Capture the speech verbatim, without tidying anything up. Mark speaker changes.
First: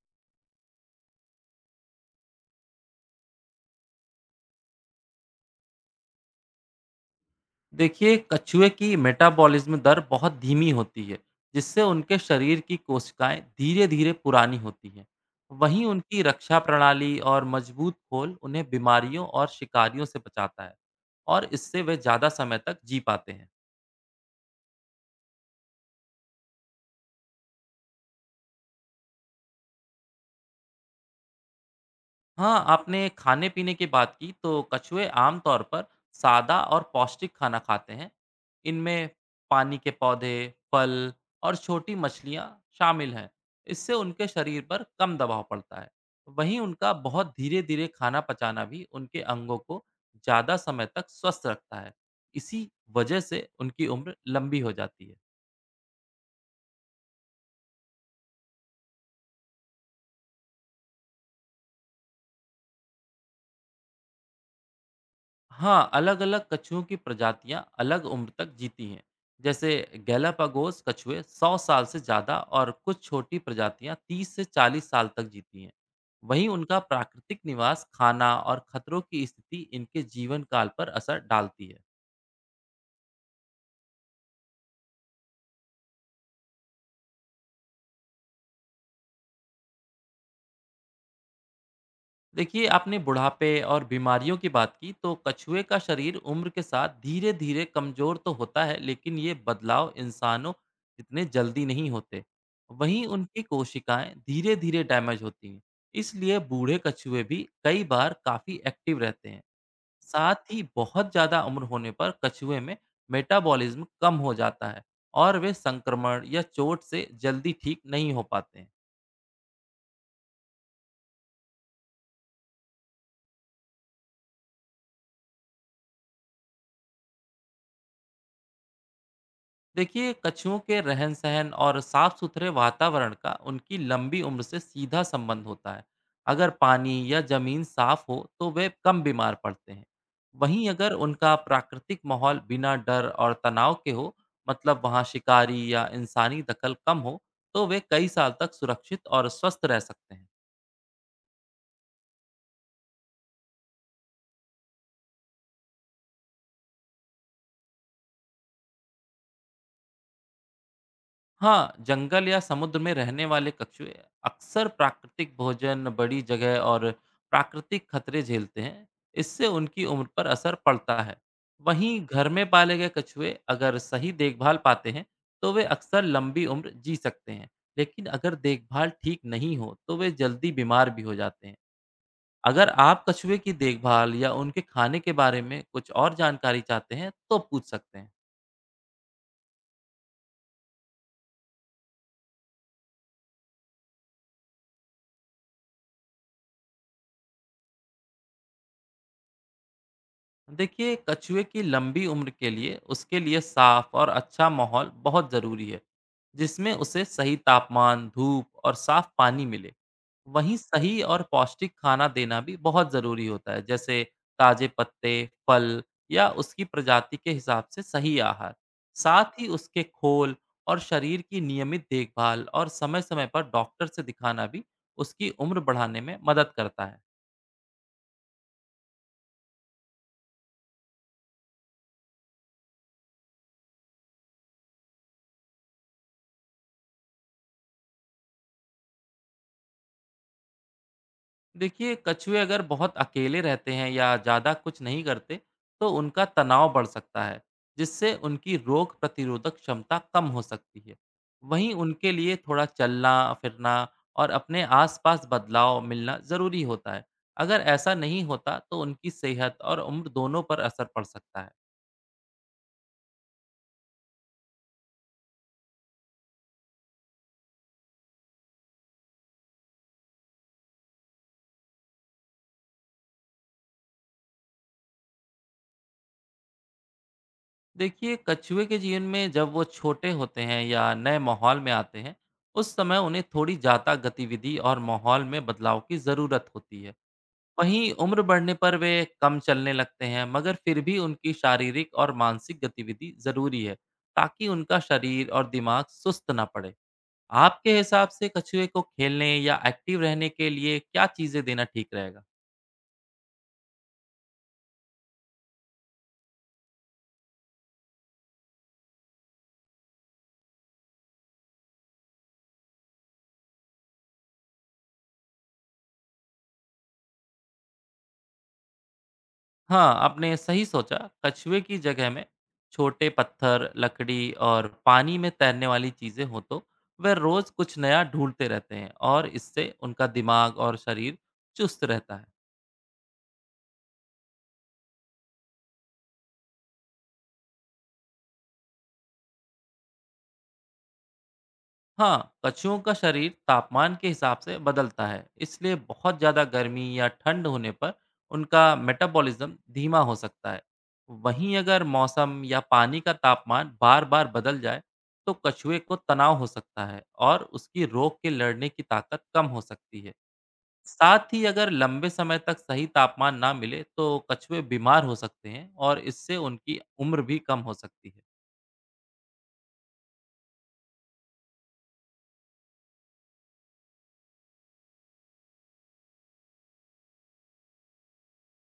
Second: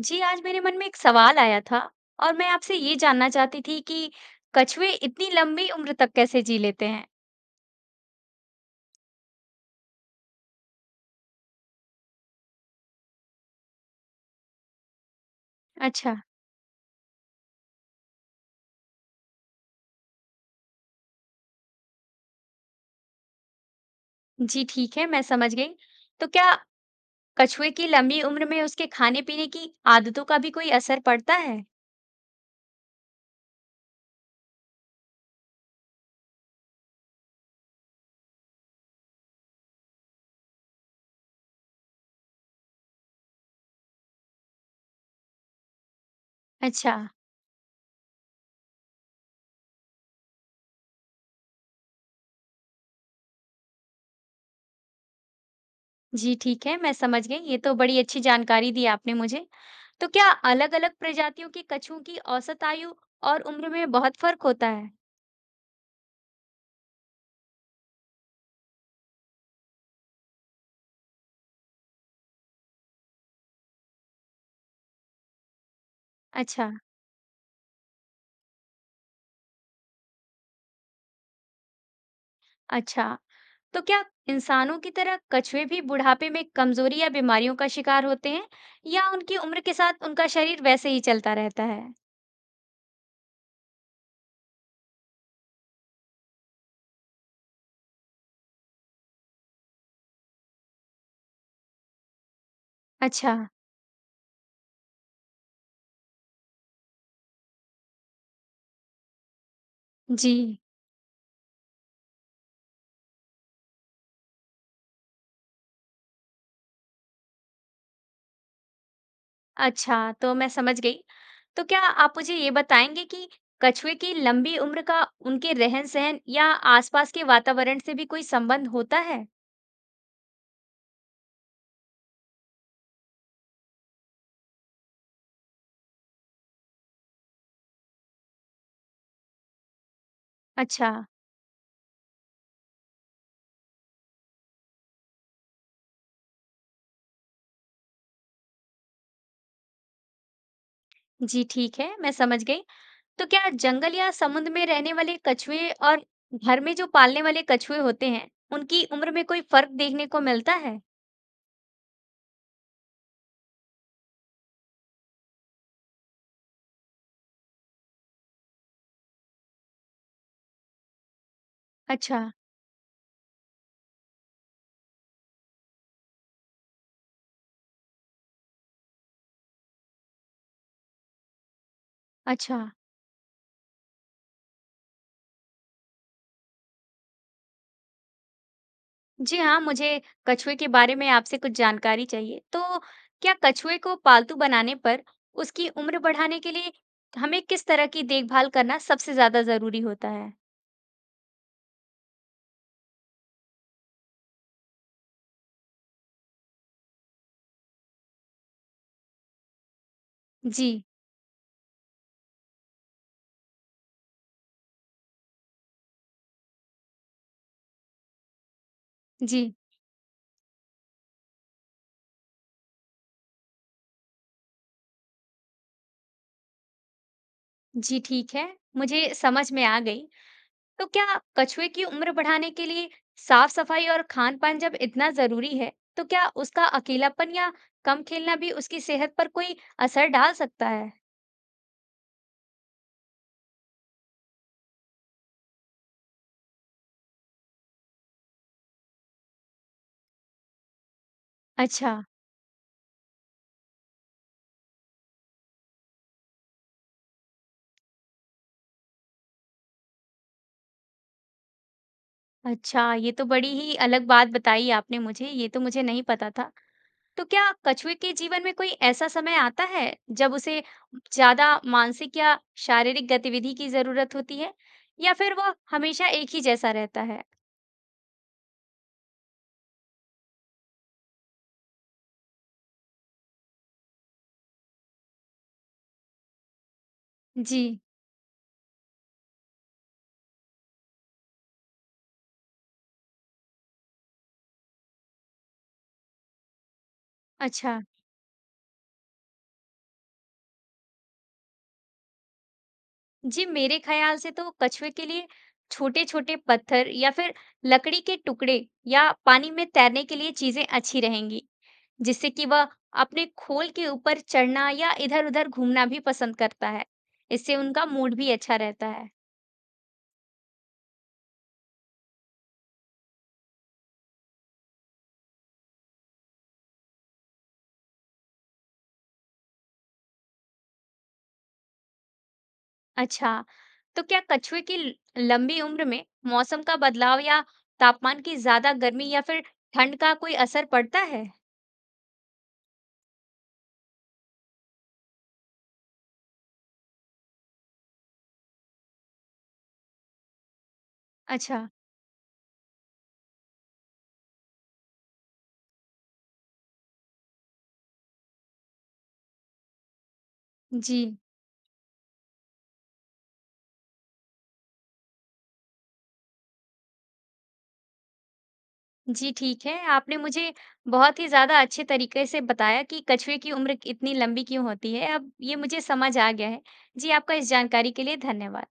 Speaker 1: जी, आज मेरे मन में एक सवाल आया था और मैं आपसे ये जानना चाहती थी कि कछुए इतनी लंबी उम्र तक कैसे जी लेते हैं?
Speaker 2: देखिए कछुए की मेटाबॉलिज्म दर बहुत धीमी होती है, जिससे उनके शरीर की कोशिकाएं धीरे धीरे पुरानी होती हैं। वहीं
Speaker 1: अच्छा,
Speaker 2: उनकी रक्षा प्रणाली और मजबूत खोल उन्हें बीमारियों और शिकारियों से बचाता है, और इससे वे ज़्यादा समय तक जी पाते हैं।
Speaker 1: जी ठीक है, मैं समझ गई। तो क्या कछुए की लंबी उम्र में उसके खाने-पीने की आदतों का भी कोई असर पड़ता है?
Speaker 2: हाँ, आपने खाने-पीने की बात की, तो कछुए आम तौर पर सादा और पौष्टिक खाना खाते हैं। इनमें पानी के पौधे, फल और छोटी मछलियाँ शामिल हैं। इससे उनके शरीर पर कम दबाव पड़ता है। वहीं उनका
Speaker 1: अच्छा,
Speaker 2: बहुत धीरे-धीरे खाना पचाना भी उनके अंगों को ज़्यादा समय तक स्वस्थ रखता है। इसी वजह से उनकी उम्र लंबी हो जाती है।
Speaker 1: जी ठीक है, मैं समझ गई। ये तो बड़ी अच्छी जानकारी दी आपने मुझे। तो क्या अलग-अलग प्रजातियों के कछुओं की औसत आयु और उम्र में बहुत फर्क होता है?
Speaker 2: हाँ, अलग-अलग कछुओं की प्रजातियाँ अलग उम्र तक जीती हैं। जैसे गैलापागोस कछुए सौ साल से ज़्यादा और कुछ छोटी प्रजातियाँ तीस से चालीस साल तक जीती हैं। वहीं
Speaker 1: अच्छा,
Speaker 2: उनका प्राकृतिक निवास, खाना और खतरों की स्थिति इनके जीवन काल पर असर डालती है।
Speaker 1: अच्छा। तो क्या इंसानों की तरह कछुए भी बुढ़ापे में कमजोरी या बीमारियों का शिकार होते हैं, या उनकी उम्र के साथ उनका शरीर वैसे ही चलता रहता है?
Speaker 2: देखिए, आपने बुढ़ापे और बीमारियों की बात की, तो कछुए का शरीर उम्र के साथ धीरे धीरे कमजोर तो होता है, लेकिन ये बदलाव इंसानों जितने जल्दी नहीं होते। वहीं
Speaker 1: अच्छा।
Speaker 2: उनकी कोशिकाएं धीरे धीरे डैमेज होती हैं, इसलिए बूढ़े कछुए भी कई बार काफी एक्टिव रहते हैं।
Speaker 1: जी।
Speaker 2: साथ ही बहुत ज्यादा उम्र होने पर कछुए में मेटाबॉलिज्म कम हो जाता है और वे संक्रमण या चोट से जल्दी ठीक नहीं हो पाते हैं।
Speaker 1: अच्छा, तो मैं समझ गई। तो क्या आप मुझे ये बताएंगे कि कछुए की लंबी उम्र का उनके रहन-सहन या आसपास के वातावरण से भी कोई संबंध होता है?
Speaker 2: देखिए, कछुओं के रहन सहन और साफ सुथरे वातावरण का उनकी लंबी उम्र से सीधा संबंध होता है। अगर पानी या जमीन साफ हो तो वे कम बीमार पड़ते हैं। वहीं
Speaker 1: अच्छा।
Speaker 2: अगर उनका प्राकृतिक माहौल बिना डर और तनाव के हो, मतलब वहाँ शिकारी या इंसानी दखल कम हो, तो वे कई साल तक सुरक्षित और स्वस्थ रह सकते हैं।
Speaker 1: जी ठीक है, मैं समझ गई। तो क्या जंगल या समुद्र में रहने वाले कछुए और घर में जो पालने वाले कछुए होते हैं, उनकी उम्र में कोई फर्क देखने को मिलता है?
Speaker 2: हाँ, जंगल या समुद्र में रहने वाले कछुए अक्सर प्राकृतिक भोजन, बड़ी जगह और प्राकृतिक खतरे झेलते हैं। इससे उनकी उम्र पर असर पड़ता है। वहीं
Speaker 1: अच्छा,
Speaker 2: घर में पाले गए कछुए अगर सही देखभाल पाते हैं, तो वे अक्सर लंबी उम्र जी सकते हैं। लेकिन अगर देखभाल ठीक नहीं हो, तो वे जल्दी बीमार भी हो जाते हैं।
Speaker 1: अच्छा।
Speaker 2: अगर आप कछुए की देखभाल या उनके खाने के बारे में कुछ और जानकारी चाहते हैं, तो पूछ सकते हैं।
Speaker 1: जी हाँ, मुझे कछुए के बारे में आपसे कुछ जानकारी चाहिए। तो क्या कछुए को पालतू बनाने पर उसकी उम्र बढ़ाने के लिए हमें किस तरह की देखभाल करना सबसे ज्यादा जरूरी होता है?
Speaker 2: देखिए, कछुए की लंबी उम्र के लिए उसके लिए साफ और अच्छा माहौल बहुत ज़रूरी है, जिसमें उसे सही तापमान, धूप और साफ पानी मिले। वहीं
Speaker 1: जी।
Speaker 2: सही और पौष्टिक खाना देना भी बहुत ज़रूरी होता है, जैसे ताजे पत्ते, फल या उसकी प्रजाति के हिसाब से सही आहार। साथ ही
Speaker 1: जी।
Speaker 2: उसके खोल और शरीर की नियमित देखभाल और समय समय पर डॉक्टर से दिखाना भी उसकी उम्र बढ़ाने में मदद करता है।
Speaker 1: जी ठीक है, मुझे समझ में आ गई। तो क्या कछुए की उम्र बढ़ाने के लिए साफ सफाई और खान पान जब इतना जरूरी है, तो क्या उसका अकेलापन या कम खेलना भी उसकी सेहत पर कोई असर डाल सकता है?
Speaker 2: देखिए, कछुए अगर बहुत अकेले रहते हैं या ज़्यादा कुछ नहीं करते, तो उनका तनाव बढ़ सकता है, जिससे उनकी रोग प्रतिरोधक क्षमता कम हो सकती है। वहीं
Speaker 1: अच्छा,
Speaker 2: उनके लिए थोड़ा चलना, फिरना और अपने आसपास बदलाव मिलना ज़रूरी होता है। अगर ऐसा नहीं होता तो उनकी सेहत और उम्र दोनों पर असर पड़ सकता है।
Speaker 1: अच्छा, ये तो बड़ी ही अलग बात बताई आपने मुझे, ये तो मुझे नहीं पता था। तो क्या कछुए के जीवन में कोई ऐसा समय आता है जब उसे ज्यादा मानसिक या शारीरिक गतिविधि की जरूरत होती है, या फिर वह हमेशा एक ही जैसा रहता है?
Speaker 2: देखिए, कछुए के जीवन में जब वो छोटे होते हैं या नए माहौल में आते हैं, उस समय उन्हें थोड़ी ज़्यादा गतिविधि और माहौल में बदलाव की ज़रूरत होती है।
Speaker 1: जी।
Speaker 2: वहीं उम्र बढ़ने पर वे कम चलने लगते हैं, मगर फिर भी उनकी शारीरिक और मानसिक गतिविधि जरूरी है, ताकि उनका शरीर और दिमाग सुस्त ना पड़े। आपके
Speaker 1: अच्छा।
Speaker 2: हिसाब से कछुए को खेलने या एक्टिव रहने के लिए क्या चीजें देना ठीक रहेगा?
Speaker 1: जी, मेरे ख़्याल से तो कछुए के लिए छोटे-छोटे पत्थर या फिर लकड़ी के टुकड़े या पानी में तैरने के लिए चीज़ें अच्छी रहेंगी, जिससे कि वह अपने खोल के ऊपर चढ़ना या इधर-उधर घूमना भी पसंद करता है। इससे उनका मूड भी अच्छा रहता है।
Speaker 2: हाँ, आपने सही सोचा। कछुए की जगह में छोटे पत्थर, लकड़ी और पानी में तैरने वाली चीजें हो तो वे रोज कुछ नया ढूंढते रहते हैं और इससे उनका दिमाग और शरीर चुस्त रहता है।
Speaker 1: अच्छा, तो क्या कछुए की ल लंबी उम्र में मौसम का बदलाव या तापमान की ज़्यादा गर्मी या फिर ठंड का कोई असर पड़ता है?
Speaker 2: हाँ, कछुओं का शरीर तापमान के हिसाब से बदलता है, इसलिए बहुत ज़्यादा गर्मी या ठंड होने पर उनका मेटाबॉलिज्म धीमा हो सकता है। वहीं
Speaker 1: अच्छा।
Speaker 2: अगर मौसम या पानी का तापमान बार बार बदल जाए, तो कछुए को तनाव हो सकता है और उसकी रोग के लड़ने की ताकत कम हो सकती है।
Speaker 1: जी।
Speaker 2: साथ ही अगर लंबे समय तक सही तापमान ना मिले तो कछुए बीमार हो सकते हैं और इससे उनकी उम्र भी कम हो सकती है।
Speaker 1: जी, ठीक है। आपने मुझे बहुत ही ज़्यादा अच्छे तरीके से बताया कि कछुए की उम्र इतनी लंबी क्यों होती है, अब ये मुझे समझ आ गया है। जी, आपका इस जानकारी के लिए धन्यवाद।